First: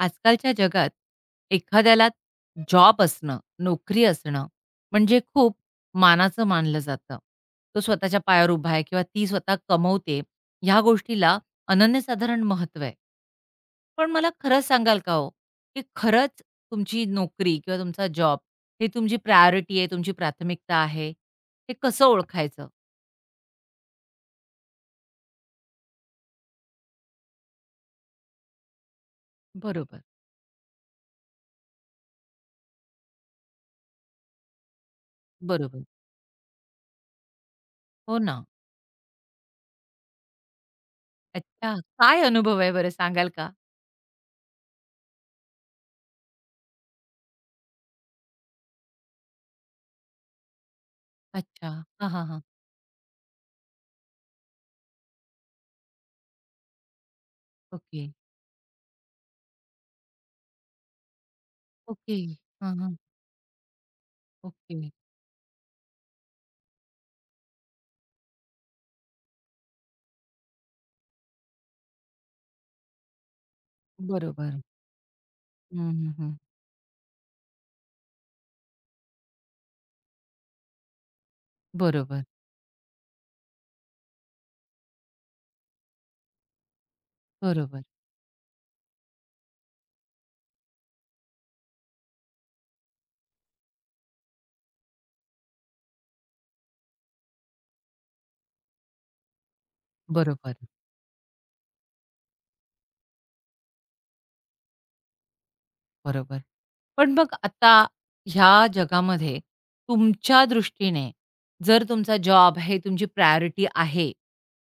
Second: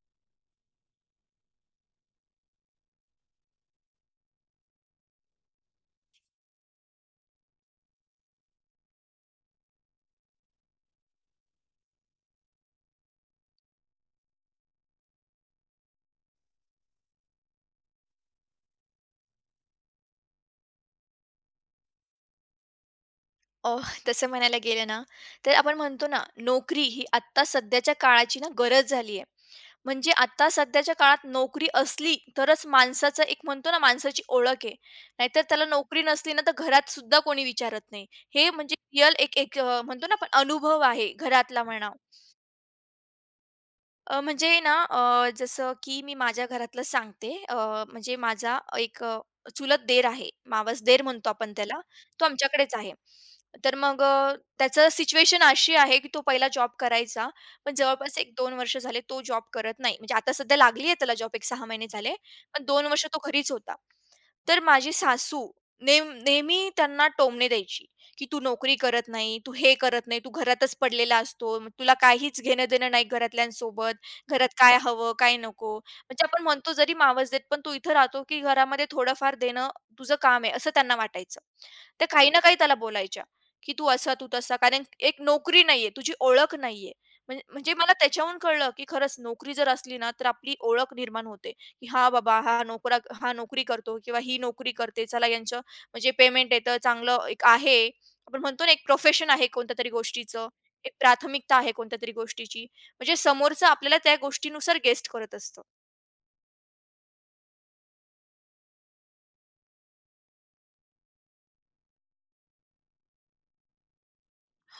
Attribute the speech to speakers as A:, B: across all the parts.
A: आजकालच्या जगात एखाद्याला जॉब असणं, नोकरी असणं म्हणजे खूप मानाचं मानलं जातं. तो स्वतःच्या पायावर उभा आहे किंवा ती स्वतः कमवते ह्या गोष्टीला अनन्यसाधारण महत्व आहे. पण मला खरंच सांगाल का हो, की खरंच तुमची नोकरी किंवा तुमचा जॉब हे तुमची प्रायोरिटी आहे, तुमची प्राथमिकता आहे, हे कसं ओळखायचं?
B: अ, तसं म्हणायला गेलं ना, तर आपण म्हणतो ना, नोकरी ही आत्ता सध्याच्या काळाची ना गरज झाली आहे.
A: बरोबर.
B: म्हणजे आता सध्याच्या काळात नोकरी असली तरच माणसाचं एक म्हणतो ना, माणसाची ओळख आहे. नाहीतर त्याला
A: बरोबर.
B: नोकरी नसली ना, तर घरात सुद्धा कोणी विचारत नाही.
A: हो ना.
B: हे म्हणजे रिअल एक एक अ, म्हणतो ना आपण अनुभव आहे घरातला
A: अच्छा.
B: म्हणा.
A: काय अनुभव आहे बरं सांगाल का?
B: म्हणजे ना जसं की मी माझ्या घरातलं सांगते. म्हणजे माझा एक चुलत देर आहे. मावस देर म्हणतो आपण
A: अच्छा.
B: त्याला.
A: हां,
B: तो
A: हां, हां.
B: आमच्याकडेच आहे. तर मग त्याचं सिच्युएशन अशी आहे, की तो पहिला जॉब करायचा. पण
A: ओके.
B: जवळपास एक दोन वर्ष झाले तो जॉब करत नाही. म्हणजे आता सध्या लागली आहे त्याला जॉब 1-6 महिने झाले.
A: ओके.
B: पण 2
A: हां,
B: वर्ष तो घरीच होता. तर
A: ओके.
B: माझी सासू नेहमी त्यांना टोमणे द्यायची, की "तू नोकरी करत नाही, तू हे करत नाही, तू घरातच पडलेला असतो, मग तुला काहीच घेणं-देणं नाही घरातल्यांसोबत. घरात
A: बरोबर.
B: काय हवं, काय नको.
A: हं, हं,
B: म्हणजे
A: हं.
B: आपण म्हणतो जरी मावस देत, पण तू इथं राहतो, की घरामध्ये थोडंफार देणं तुझं काम आहे, असं त्यांना वाटायचं. त्या
A: बरोबर,
B: काही ना काही त्याला बोलायच्या, की तू असा, तू तसा. कारण एक नोकरी नाहीये, तुझी ओळख नाहीये. म्हणजे
A: बरोबर,
B: मला त्याच्याहून कळलं, की खरंच नोकरी जर असली ना, तर आपली ओळख निर्माण होते, की "हां, बाबा हा नोकरी करतो किंवा ही नोकरी करते. चला यांचं म्हणजे पेमेंट येतं, चांगलं एक आहे." आपण म्हणतो ना, एक प्रोफेशन आहे कोणत्यातरी गोष्टीचं,
A: बरोबर,
B: एक प्राथमिकता आहे कोणत्यातरी गोष्टीची. म्हणजे समोरचं आपल्याला त्या गोष्टीनुसार गेस्ट करत असतो.
A: बरोबर. पण मग आता ह्या जगामध्ये तुमच्या दृष्टीने जर तुमचा जॉब हे तुमची प्रायोरिटी आहे,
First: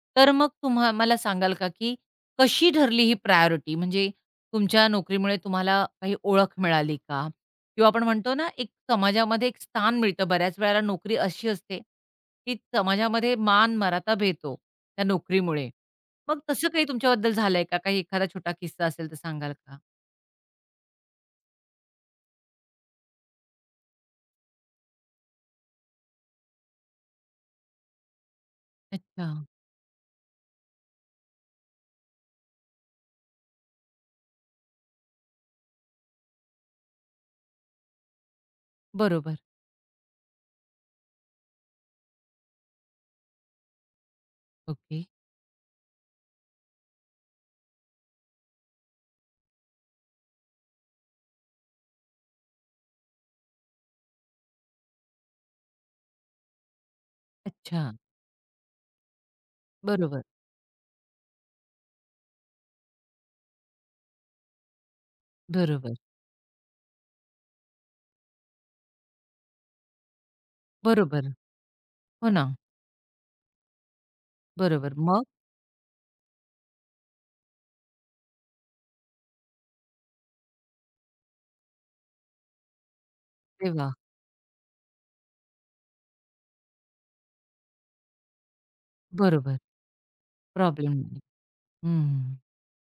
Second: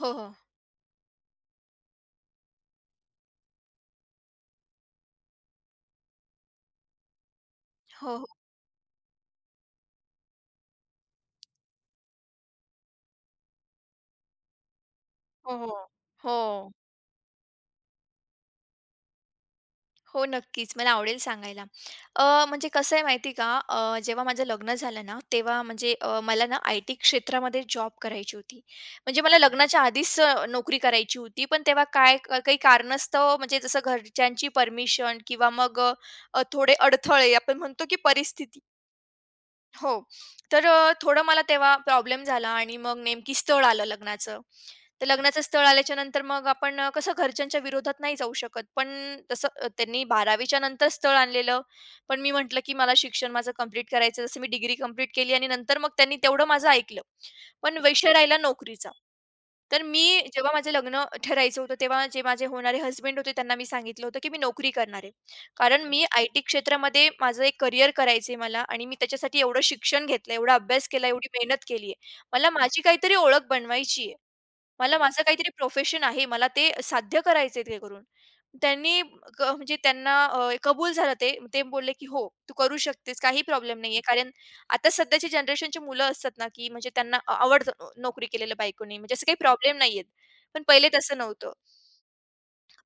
B: हो,
A: तर
B: हो.
A: मग मला सांगाल का, की कशी ठरली ही प्रायोरिटी? म्हणजे तुमच्या नोकरीमुळे तुम्हाला काही ओळख मिळाली का? किंवा आपण
B: हो,
A: म्हणतो ना, एक समाजामध्ये एक स्थान मिळतं. बऱ्याच वेळेला नोकरी अशी असते, की समाजामध्ये मान-मराता भेटतो त्या
B: हो, हो,
A: नोकरीमुळे.
B: हो.
A: मग तसं
B: हो,
A: काही तुमच्याबद्दल झालंय का? काही एखादा छोटा किस्सा असेल तर सांगाल का?
B: हो, नक्कीच. मला आवडेल सांगायला. अ, म्हणजे कसं आहे माहिती का, जेव्हा माझं लग्न झालं ना, तेव्हा म्हणजे मला ना आयटी क्षेत्रामध्ये जॉब करायची होती. म्हणजे
A: अच्छा.
B: मला लग्नाच्या आधीच नोकरी करायची होती. पण तेव्हा काय काही कारणास्तव म्हणजे जसं घरच्यांची परमिशन किंवा मग थोडे अडथळे आपण म्हणतो की परिस्थिती
A: बरोबर.
B: हो. तर थोडं मला तेव्हा प्रॉब्लेम झाला आणि मग नेमकी स्थळ आलं लग्नाचं.
A: ओके.
B: तर लग्नाचं स्थळ आल्याच्या नंतर मग आपण कसं घरच्यांच्या विरोधात नाही जाऊ शकत. पण तसं त्यांनी 12वी नंतर स्थळ आणलेलं. पण मी म्हटलं, की मला शिक्षण माझं कंप्लीट करायचं. जसं मी डिग्री कंप्लीट केली आणि नंतर मग त्यांनी तेवढं माझं ऐकलं. पण
A: अच्छा.
B: विषय राहिला नोकरीचा. तर मी
A: बरोबर,
B: जेव्हा माझं लग्न ठरायचं होतं, तेव्हा जे माझे होणारे हसबँड होते त्यांना मी सांगितलं होतं, की मी नोकरी करणार आहे. कारण
A: बरोबर,
B: मी आय-टी क्षेत्रामध्ये माझं एक करियर करायचं आहे मला आणि मी त्याच्यासाठी एवढं शिक्षण घेतलंय, एवढा अभ्यास केला,
A: बरोबर.
B: एवढी मेहनत केली आहे.
A: हो ना,
B: मला माझी काहीतरी ओळख बनवायची आहे.
A: बरोबर.
B: मला माझं
A: मग
B: काहीतरी प्रोफेशन आहे. मला ते साध्य करायचं ते करून. त्यांनी म्हणजे त्यांना कबूल झालं ते. ते बोलले, की "हो, तू करू शकतेस. काही प्रॉब्लेम
A: तेव्हा
B: नाहीये." कारण आता सध्याची जनरेशनची मुलं असतात ना, की म्हणजे त्यांना आवडतं नोकरी केलेल्या बायकोनी म्हणजे असं काही
A: बरोबर,
B: प्रॉब्लेम नाहीयेत. पण पहिले
A: प्रॉब्लेम
B: तसं
A: नाही.
B: नव्हतं.
A: हं.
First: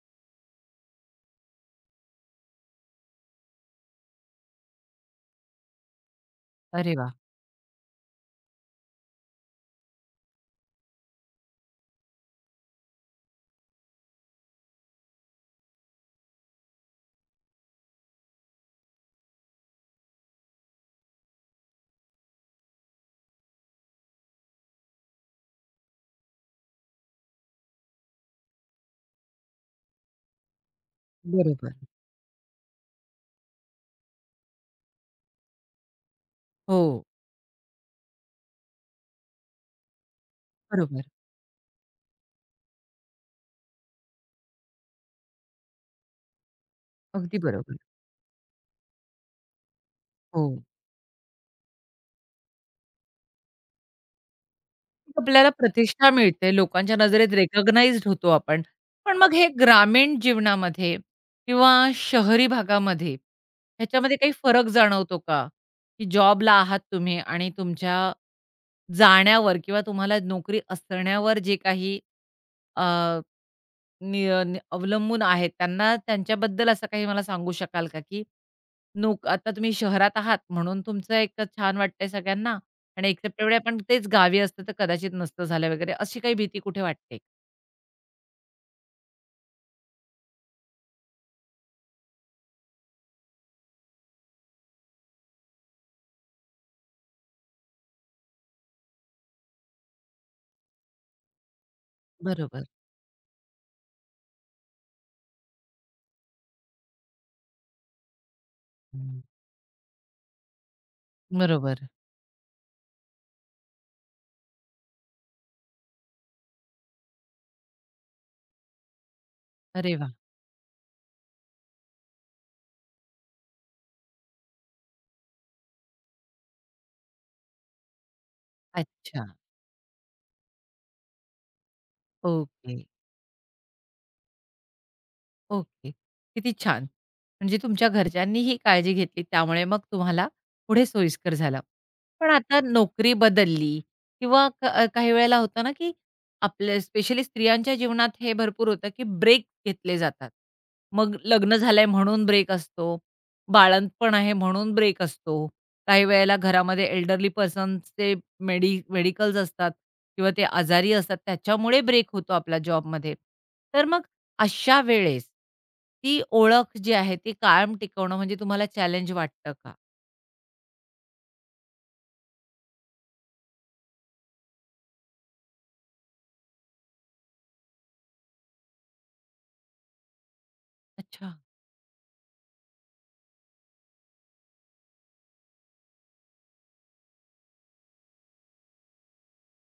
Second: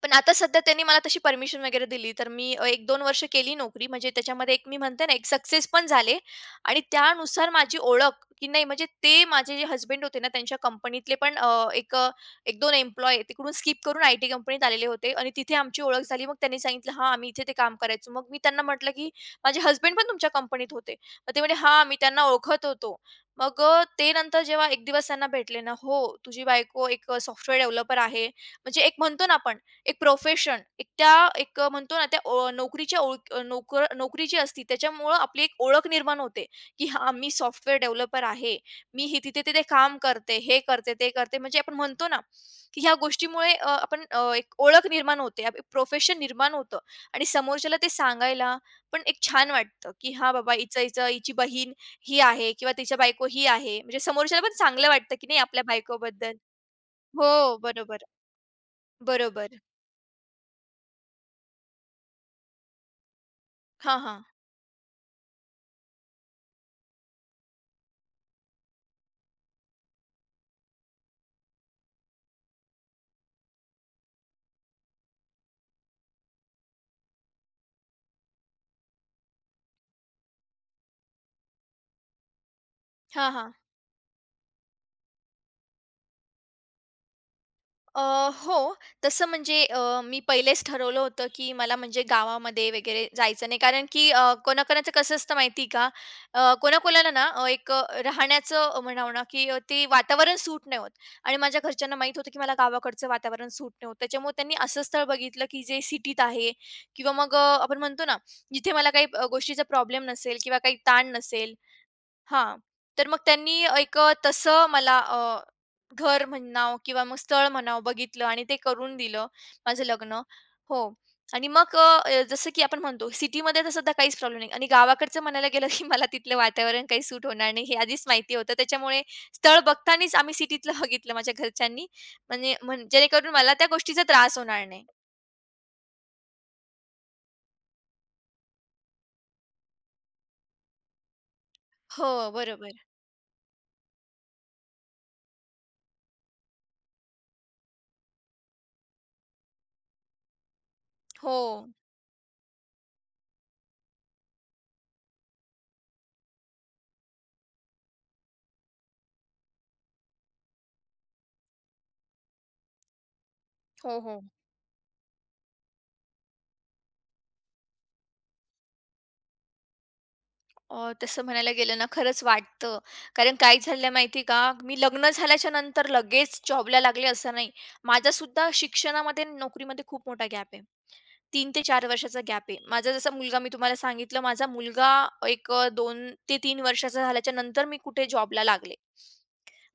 B: पण आता सध्या त्यांनी मला तशी परमिशन वगैरे दिली, तर मी 1-2 वर्ष केली नोकरी. म्हणजे त्याच्यामध्ये एक मी म्हणते ना, एक सक्सेस पण झाले आणि
A: अरे वाह!
B: त्यानुसार माझी ओळख, की नाही म्हणजे ते माझे जे हसबंड होते ना, त्यांच्या कंपनीतले पण एक 1-2 एम्प्लॉयी तिकडून स्किप करून आयटी कंपनीत आलेले होते आणि तिथे आमची ओळख झाली. मग त्यांनी सांगितलं, "हां, आम्ही इथे ते काम करायचो." मग मी त्यांना म्हटलं, की "माझे हसबंड पण तुमच्या कंपनीत होते." मग ते म्हणे, "हां, मी त्यांना ओळखत होतो." मग ते नंतर जेव्हा एक दिवस त्यांना भेटले ना, "हो, तुझी बायको एक सॉफ्टवेअर डेव्हलपर आहे." म्हणजे एक म्हणतो ना आपण, एक प्रोफेशन, एक त्या एक
A: बरोबर.
B: म्हणतो ना, त्या ओ नोकरीच्या ओळख नोकर नोकरी जी असती त्याच्यामुळं आपली एक ओळख निर्माण होते, की
A: हो,
B: हां, मी सॉफ्टवेअर डेव्हलपर आहे. मी हे तिथे-तिथे काम करते, हे करते,
A: बरोबर.
B: ते करते. म्हणजे आपण म्हणतो ना, की ह्या गोष्टीमुळे आपण एक ओळख निर्माण होते, एक प्रोफेशन निर्माण होतं आणि
A: अगदी
B: समोरच्याला
A: बरोबर.
B: ते सांगायला पण एक छान वाटतं, की हां,
A: हो.
B: बाबा हिचं, हिचं हिची बहीण ही आहे किंवा तिच्या बायको ही आहे. म्हणजे समोरच्याला पण चांगलं वाटतं,
A: मग
B: की नाही
A: आपल्याला
B: आपल्या
A: प्रतिष्ठा
B: बायकोबद्दल.
A: मिळते, लोकांच्या नजरेत
B: हो, बरोबर,
A: रिकॉग्नाइज्ड होतो आपण. पण मग हे
B: बरोबर.
A: ग्रामीण जीवनामध्ये किंवा शहरी भागामध्ये
B: हां,
A: ह्याच्यामध्ये
B: हां.
A: काही फरक जाणवतो का? की जॉबला आहात तुम्ही आणि तुमच्या जाण्यावर किंवा तुम्हाला नोकरी असण्यावर जे काही नि अ, नि अवलंबून आहेत. त्यांना त्यांच्याबद्दल असं काही मला सांगू शकाल का, की आता तुम्ही शहरात आहात म्हणून तुमचं एक छान वाटतंय सगळ्यांना आणि
B: हां,
A: एक्सेप्ट
B: हां.
A: एवढे आपण तेच गावी असतं तर कदाचित नसतं झालं वगैरे अशी काही भीती कुठे वाटते?
B: अ, हो. तसं म्हणजे मी पहिलेच ठरवलं होतं, की मला म्हणजे गावामध्ये वगैरे जायचं नाही. कारण की कोणाकोणाचं कसं असतं माहिती का? कोणाकोणाला ना एक राहण्याचं म्हणावं ना, की ते वातावरण सूट नाही होत आणि माझ्या घरच्यांना माहीत होतं, की मला
A: बरोबर.
B: गावाकडचं वातावरण सूट नाही होत. त्याच्यामुळे त्यांनी असं स्थळ बघितलं, की जे सिटीत आहे किंवा मग आपण म्हणतो ना, जिथे मला काही
A: हं.
B: गोष्टीचा प्रॉब्लेम नसेल किंवा काही ताण नसेल
A: बरोबर.
B: हां. तर मग त्यांनी एक तसं मला घर म्हणावं किंवा मग स्थळ म्हणावं बघितलं आणि ते करून दिलं माझं
A: अरे वाह!
B: लग्न. हो. आणि मग जसं की आपण म्हणतो सिटीमध्ये तसं तर सध्या काहीच प्रॉब्लेम नाही आणि गावाकडचं म्हणायला गेलं की मला तिथलं वातावरण काही सूट होणार नाही हे आधीच माहिती होतं. त्याच्यामुळे
A: अच्छा.
B: स्थळ बघतानाच आम्ही सिटीतलं बघितलं माझ्या घरच्यांनी. म्हणजे
A: ओके.
B: जेणेकरून मला त्या गोष्टीचा त्रास होणार नाही.
A: ओके. किती छान! म्हणजे तुमच्या घरच्यांनी ही काळजी घेतली त्यामुळे मग तुम्हाला पुढे सोयीस्कर झालं.
B: हो,
A: पण आता
B: बरोबर.
A: नोकरी बदलली किंवा काही वेळेला होतं ना, की आपल्या स्पेशली स्त्रियांच्या जीवनात हे भरपूर होतं, की ब्रेक घेतले जातात. मग
B: हो.
A: लग्न झालंय म्हणून ब्रेक असतो, बाळंतपण आहे म्हणून ब्रेक असतो. काही वेळेला घरामध्ये एल्डरली पर्सन्सचे मेडिकल्स असतात किंवा ते आजारी असतात त्याच्यामुळे ब्रेक होतो आपल्या जॉबमध्ये. तर
B: हो,
A: मग
B: हो.
A: अशा वेळेस ती ओळख जी आहे ती कायम टिकवणं म्हणजे तुम्हाला चॅलेंज वाटतं का?
B: तसं म्हणायला गेलं ना खरंच वाटतं. कारण काय झालं माहिती आहे का? मी लग्न झाल्याच्या नंतर लगेच जॉबला लागले असं नाही. माझासुद्धा शिक्षणामध्ये आणि नोकरीमध्ये खूप मोठा गॅप आहे.
A: अच्छा,
B: 3 ते 4 वर्षाचा गॅप आहे. माझा जसा मुलगा मी तुम्हाला सांगितलं, माझा मुलगा एक 2 ते 3 वर्षाचा झाल्याच्यानंतर मी कुठे जॉबला लागले.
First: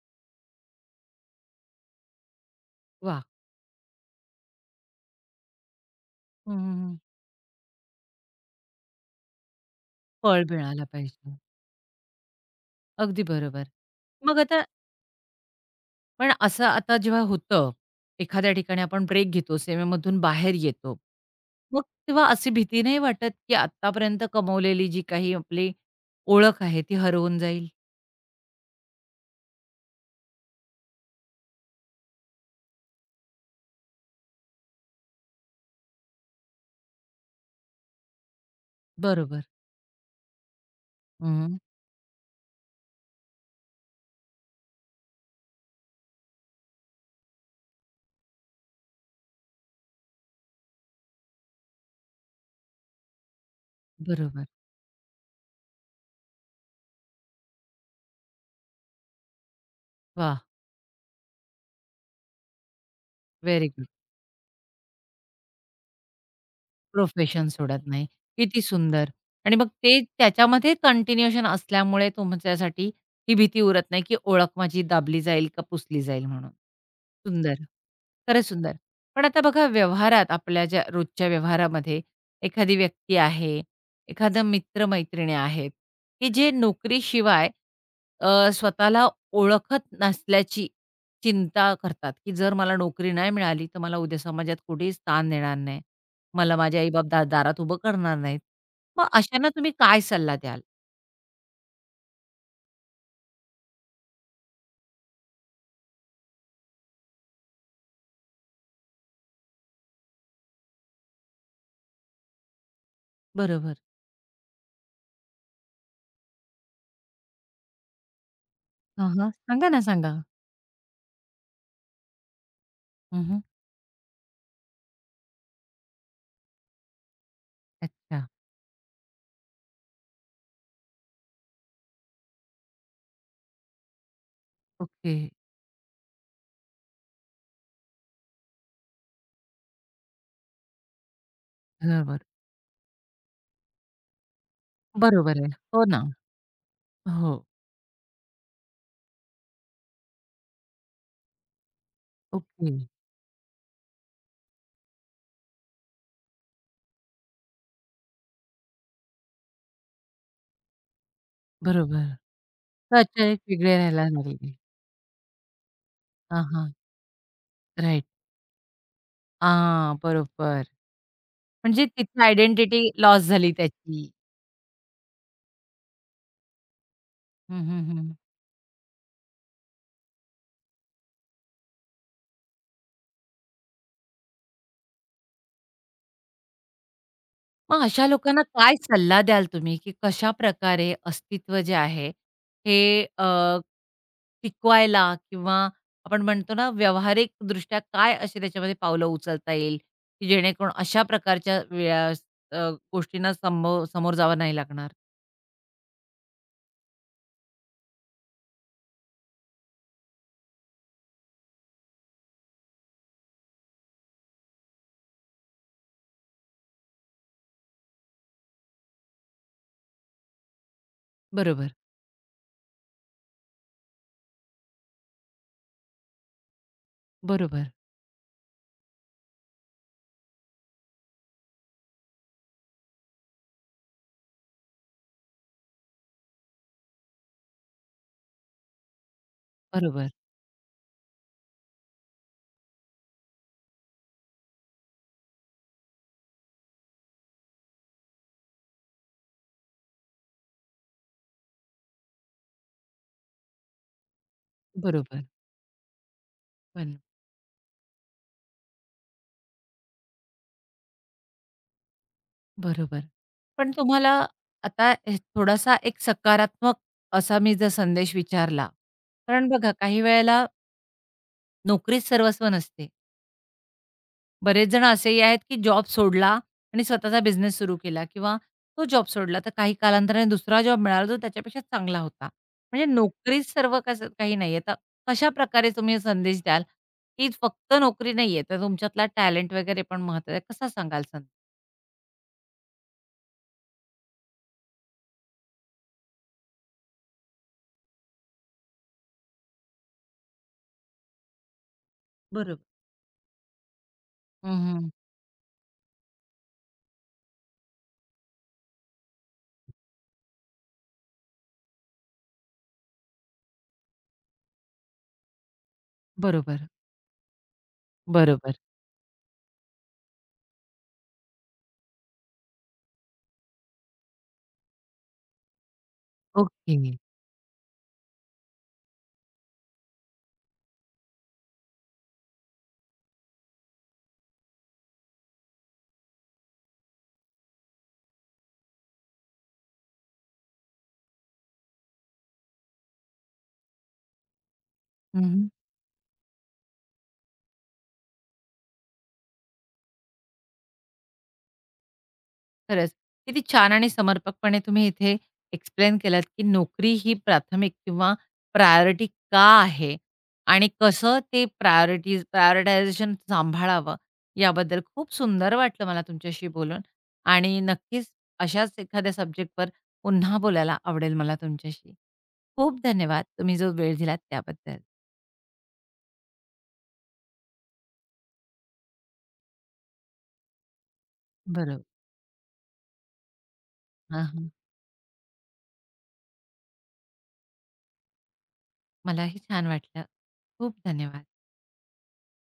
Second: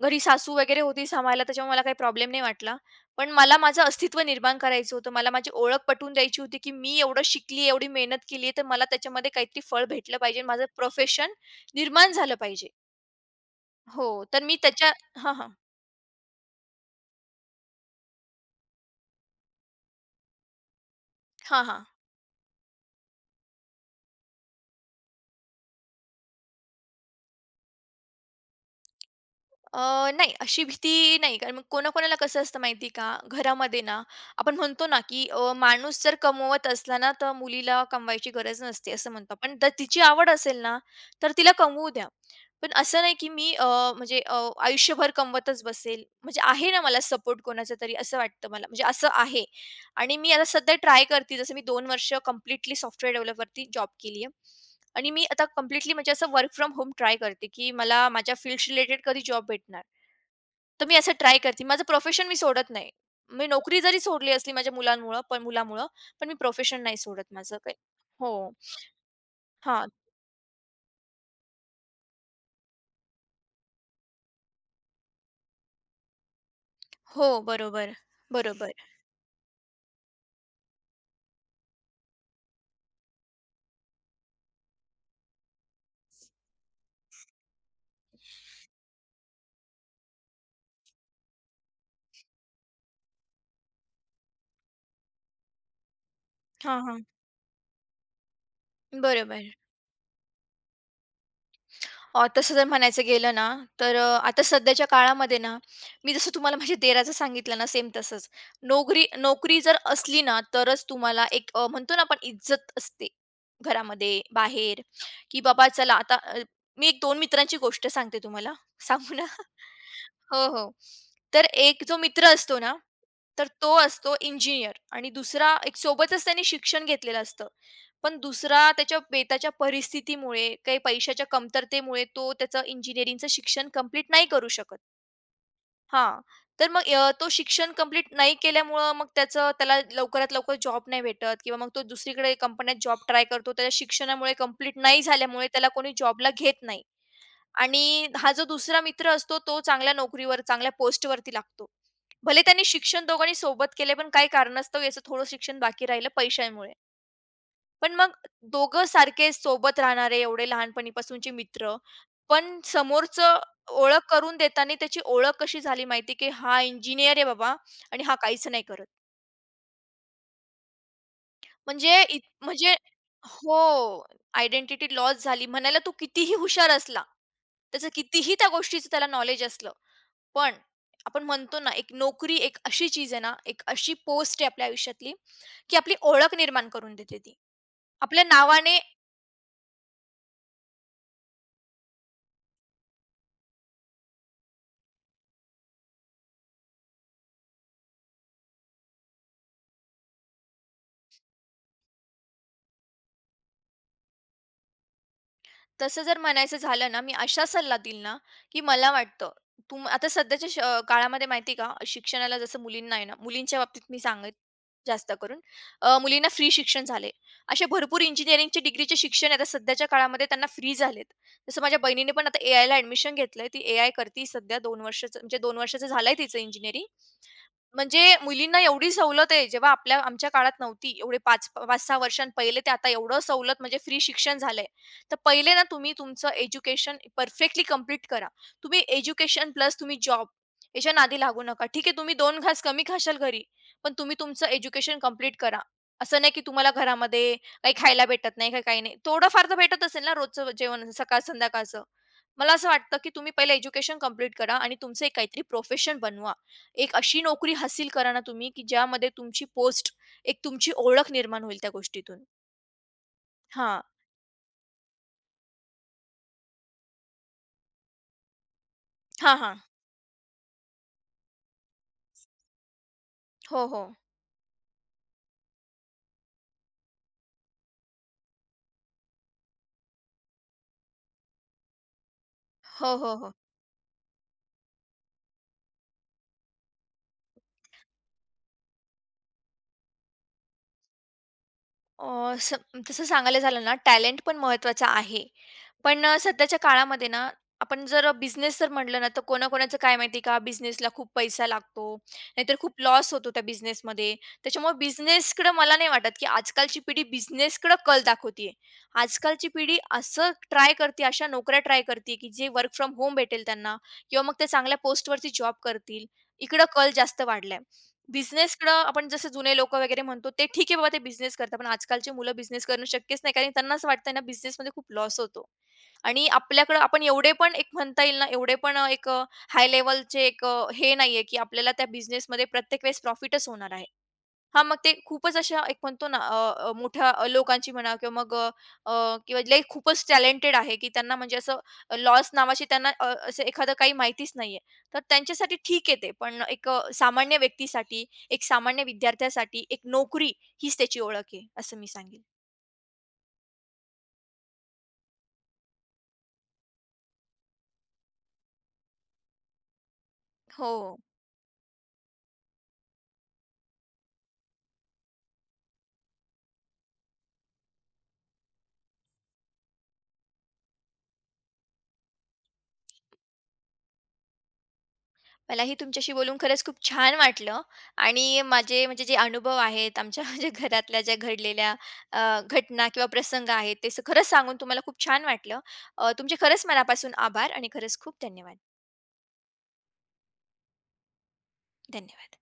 B: घरी सासू वगैरे होती सांभाळायला त्याच्यामुळे मला काही प्रॉब्लेम नाही वाटला.
A: वाह!
B: पण मला माझं अस्तित्व निर्माण करायचं होतं. मला माझी ओळख पटवून द्यायची
A: हं,
B: होती, की
A: हं,
B: मी
A: हं.
B: एवढं शिकली, एवढी मेहनत केली आहे, तर मला त्याच्यामध्ये काहीतरी फळ भेटलं पाहिजे
A: फळ
B: माझं
A: मिळायला
B: प्रोफेशन
A: पाहिजे.
B: निर्माण झालं पाहिजे.
A: अगदी बरोबर.
B: हो,
A: मग
B: तर मी
A: आता
B: त्याच्या हां, हां.
A: पण असं आता जेव्हा होतं, एखाद्या ठिकाणी आपण ब्रेक घेतो, सेवेमधून बाहेर येतो.
B: हां,
A: मग
B: हां.
A: तेव्हा अशी भीती नाही वाटत, की आत्तापर्यंत कमवलेली जी काही आपली ओळख आहे ती हरवून जाईल?
B: नाही अशी भीती नाही. कारण मग कोणाकोणाला कसं असतं माहिती आहे का? घरामध्ये ना आपण म्हणतो ना, की माणूस जर कमवत असला ना, तर मुलीला कमवायची गरज नसते असं म्हणतो
A: बरोबर.
B: आपण. जर तिची आवड असेल ना, तर तिला
A: हं.
B: कमवू द्या. पण असं नाही, की मी म्हणजे आयुष्यभर कमवतच बसेल. म्हणजे आहे ना मला सपोर्ट कोणाचा तरी असं वाटतं मला. म्हणजे असं आहे आणि मी आता सध्या ट्राय करते. जसं मी 2 वर्ष कंप्लीटली सॉफ्टवेअर डेव्हलपवरती जॉब केली आहे.
A: बरोबर.
B: आणि मी आता कंप्लीटली म्हणजे असं वर्क फ्रॉम होम ट्राय करते, की मला माझ्या फील्ड रिलेटेड कधी जॉब भेटणार.
A: वाह!
B: तर मी असं ट्राय करते. माझं प्रोफेशन मी सोडत नाही. मी
A: व्हेरी
B: नोकरी जरी सोडली असली माझ्या मुलांमुळं पण मुलामुळं, पण मी प्रोफेशन नाही सोडत
A: प्रोफेशन
B: माझं काही.
A: सोडत नाही.
B: हो.
A: किती सुंदर! आणि मग
B: हां.
A: ते त्याच्यामध्ये कंटिन्यूएशन असल्यामुळे तुमच्यासाठी ही भीती उरत नाही, की ओळख माझी दाबली जाईल का पुसली जाईल म्हणून.
B: हो,
A: सुंदर.
B: बरोबर.
A: खरंच
B: बरोबर.
A: सुंदर. पण आता बघा व्यवहारात आपल्या ज्या रोजच्या व्यवहारामध्ये एखादी व्यक्ती आहे, एखादा मित्र आहेत, की जे नोकरीशिवाय स्वतःला ओळखत नसल्याची चिंता करतात, की जर मला नोकरी नाही मिळाली, तर मला उद्या समाजात कुठेही स्थान देणार नाही. मला माझे
B: हां, हां.
A: आई-बाप दारात उभं करणार नाहीत. मग
B: बरोबर.
A: अशांना तुम्ही काय सल्ला द्याल?
B: तसं जर म्हणायचं गेलं ना, तर आता सध्याच्या काळामध्ये ना, मी जसं तुम्हाला माझ्या देराचं सांगितलं ना, सेम तसंच. नोकरी नोकरी जर असली ना, तरच तुम्हाला एक म्हणतो ना आपण इज्जत असते
A: बरोबर.
B: घरामध्ये, बाहेर, की बाबा चला आता मी एक दोन मित्रांची गोष्ट सांगते तुम्हाला.
A: हां,
B: सांगू ना?
A: हां. सांगा ना, सांगा.
B: हो, हो. तर एक जो मित्र असतो ना
A: हं, हं.
B: तर तो असतो इंजिनिअर आणि दुसरा एक सोबतच त्याने शिक्षण घेतलेलं असतं. पण
A: अच्छा.
B: दुसरा त्याच्या बेताच्या परिस्थितीमुळे, काही पैशाच्या कमतरतेमुळे तो त्याचं इंजिनिअरिंगचं शिक्षण कंप्लीट नाही करू शकत.
A: ओके.
B: हां, तर मग तो शिक्षण कंप्लीट नाही केल्यामुळं मग त्याचं त्याला लवकरात लवकर जॉब नाही भेटत किंवा मग तो
A: बरोबर.
B: दुसरीकडे कंपन्यात जॉब ट्राय करतो. त्याच्या शिक्षणामुळे कंप्लीट नाही
A: बरोबर
B: झाल्यामुळे
A: आहे.
B: त्याला
A: हो
B: कोणी
A: ना.
B: जॉबला घेत नाही.
A: हो.
B: आणि हा जो दुसरा मित्र असतो तो चांगल्या नोकरीवर, चांगल्या पोस्टवरती लागतो. भले त्यांनी
A: ओके.
B: शिक्षण दोघांनी सोबत केले, पण काही कारणास्तव याचं थोडं शिक्षण बाकी राहिलं पैशांमुळे. पण मग दोघं सारखे सोबत राहणारे एवढे लहानपणीपासूनचे मित्र,
A: बरोबर.
B: पण
A: तर अचानक
B: समोरचं
A: वेगळे राहायला
B: ओळख करून
A: लागले.
B: देताना त्याची ओळख कशी झाली माहिती, की
A: हां,
B: हा
A: हां.
B: इंजिनिअर आहे बाबा आणि
A: राइट.
B: हा काहीच नाही करत.
A: हां, बरोबर. म्हणजे
B: म्हणजे इत
A: तिथली
B: म्हणजे
A: आयडेंटिटी लॉस झाली
B: हो,
A: त्याची.
B: आयडेंटिटी लॉस झाली. म्हणायला तो कितीही हुशार असला,
A: हं, हं,
B: त्याचं
A: हं.
B: कितीही त्या गोष्टीचं त्याला नॉलेज असलं, पण आपण म्हणतो ना, एक नोकरी एक अशी चीज आहे ना, एक अशी पोस्ट आहे आपल्या आयुष्यातली, की आपली ओळख निर्माण करून देते ती.
A: मग अशा
B: आपल्या
A: लोकांना काय
B: नावाने
A: सल्ला द्याल तुम्ही, की कशाप्रकारे अस्तित्व जे आहे, हे अ, टिकवायला किंवा आपण म्हणतो ना, व्यावहारिकदृष्ट्या काय अशी त्याच्यामध्ये पावलं उचलता येईल, की जेणेकरून अशा प्रकारच्या वेळा अ, गोष्टींना समोर जावं नाही लागणार?
B: तसं जर म्हणायचं झालं ना, मी असा सल्ला देईल ना, की मला वाटतं आता सध्याच्या काळामध्ये माहिती का, शिक्षणाला जसं मुलींना आहे ना, मुलींच्या बाबतीत मी सांगेल जास्त करून. मुलींना फ्री शिक्षण झाले. असे भरपूर इंजिनिअरिंगचे डिग्रीचे शिक्षण आता सध्याच्या काळामध्ये त्यांना फ्री झालेत. जसं
A: बरोबर,
B: माझ्या बहिणीने पण आता एआयला ॲडमिशन घेतलंय. ती एआय करती सध्या 2 वर्षाचं झालंय तिचं इंजिनिअरिंग.
A: बरोबर,
B: म्हणजे मुलींना एवढी सवलत आहे, जेव्हा आपल्या आमच्या काळात नव्हती. एवढे 5 5-6 वर्षां पहिले ते आता एवढं सवलत म्हणजे फ्री शिक्षण झालंय. तर पहिले ना तुम्ही तुमचं एज्युकेशन परफेक्टली कंप्लीट करा. तुम्ही एज्युकेशन प्लस तुम्ही
A: बरोबर,
B: जॉब याच्या नादी लागू नका. ठीक आहे, तुम्ही 2 घास कमी खाशाल घरी, पण तुम्ही तुमचं एज्युकेशन कंप्लीट करा. असं नाही की तुम्हाला घरामध्ये काही खायला भेटत नाही, काही काही नाही. थोडंफार तर भेटत असेल ना रोजचं जेवण सकाळ-संध्याकाळचं. मला असं वाटतं की तुम्ही पहिले एज्युकेशन कंप्लीट करा आणि तुमचं एक
A: बरोबर.
B: काहीतरी प्रोफेशन बनवा. एक
A: पण
B: अशी नोकरी हासिल करा ना तुम्ही की ज्यामध्ये तुमची पोस्ट, एक तुमची ओळख निर्माण होईल त्या गोष्टीतून.
A: बरोबर. पण
B: हां.
A: तुम्हाला आता हे थोडासा एक सकारात्मक असा मी जर संदेश विचारला,
B: हां,
A: कारण
B: हां.
A: बघा काही वेळेला नोकरीच सर्वस्व नसते.
B: हो, हो.
A: बरेच जण असेही आहेत, की जॉब सोडला आणि स्वतःचा बिझनेस सुरू केला किंवा तो जॉब सोडला, तर काही कालांतराने दुसरा जॉब मिळाला, जो त्याच्यापेक्षा चांगला होता. म्हणजे
B: हो, हो, हो.
A: नोकरीच सर्व कसं काही नाहीये. तर कशाप्रकारे तुम्ही संदेश द्याल, की फक्त नोकरी नाहीये, तर तुमच्यातला टॅलेंट वगैरे पण महत्त्वाचा आहे. कसा सांगाल संदेश?
B: अ, स तसं सांगायला झालं ना, टॅलेंट पण महत्त्वाचा आहे. पण सध्याच्या काळामध्ये ना, आपण जर बिझनेस जर म्हटलं ना, तर कोणाकोणाचं काय माहिती आहे का, बिझनेसला खूप पैसा लागतो, नाहीतर
A: बरोबर.
B: खूप लॉस होतो त्या बिझनेसमध्ये. त्याच्यामुळे
A: हं,
B: बिझनेसकडं मला नाही वाटत, की आजकालची पिढी बिझनेसकडं कल दाखवते आजकालची पिढी असं ट्राय करते, अशा नोकऱ्या ट्राय करते, की जे वर्क फ्रॉम होम भेटेल त्यांना किंवा मग ते चांगल्या पोस्टवरती जॉब करतील. इकडं
A: बरोबर,
B: कल जास्त वाढलाय.
A: बरोबर.
B: बिझनेसकडं आपण जसं जुने लोकं वगैरे म्हणतो, ते ठीक आहे बाबा ते बिझनेस करतात. पण आजकालची मुलं बिझनेस करणं शक्यच नाही, कारण त्यांना असं वाटतंय ना, बिझनेसमध्ये खूप लॉस होतो. आणि
A: ओके.
B: आपल्याकडं आपण एवढे पण एक म्हणता येईल ना, एवढे पण एक हाय लेव्हलचे एक हे नाहीये, की आपल्याला त्या बिझनेसमध्ये प्रत्येक वेळेस प्रॉफिटच होणार आहे. हां, मग ते खूपच अशा एक म्हणतो ना अ, अ, मोठ्या लोकांची म्हणा किंवा मग अ, अ, किंवा जे खूपच टॅलेंटेड आहे, की त्यांना म्हणजे असं लॉस नावाची त्यांना असं एखादं काही माहितीच नाहीये. तर त्यांच्यासाठी ठीक आहे ते. पण एक सामान्य व्यक्तीसाठी, एक सामान्य विद्यार्थ्यासाठी एक नोकरी हीच त्याची ओळख आहे, असं मी सांगेल.
A: खरंच. किती छान आणि समर्पकपणे तुम्ही इथे एक्सप्लेन केलात, की नोकरी ही प्राथमिक किंवा प्रायोरिटी का आहे? आणि
B: हो.
A: कसं ते प्रायोरिटायझेशन सांभाळावं याबद्दल खूप सुंदर वाटलं मला तुमच्याशी बोलून आणि नक्कीच अशाच एखाद्या सब्जेक्टवर पुन्हा बोलायला आवडेल मला तुमच्याशी. खूप धन्यवाद तुम्ही जो वेळ दिलात त्याबद्दल.
B: मलाही तुमच्याशी बोलून खरंच खूप छान वाटलं आणि माझे म्हणजे जे अनुभव आहेत आमच्या म्हणजे घरातल्या ज्या घडलेल्या
A: बरोबर.
B: घटना किंवा प्रसंग आहेत ते
A: हां,
B: खरंच
A: हां.
B: सांगून तुम्हाला खूप छान वाटलं. तुमचे खरंच मनापासून आभार आणि खरंच खूप धन्यवाद.
A: मलाही छान वाटलं. खूप धन्यवाद.
B: धन्यवाद.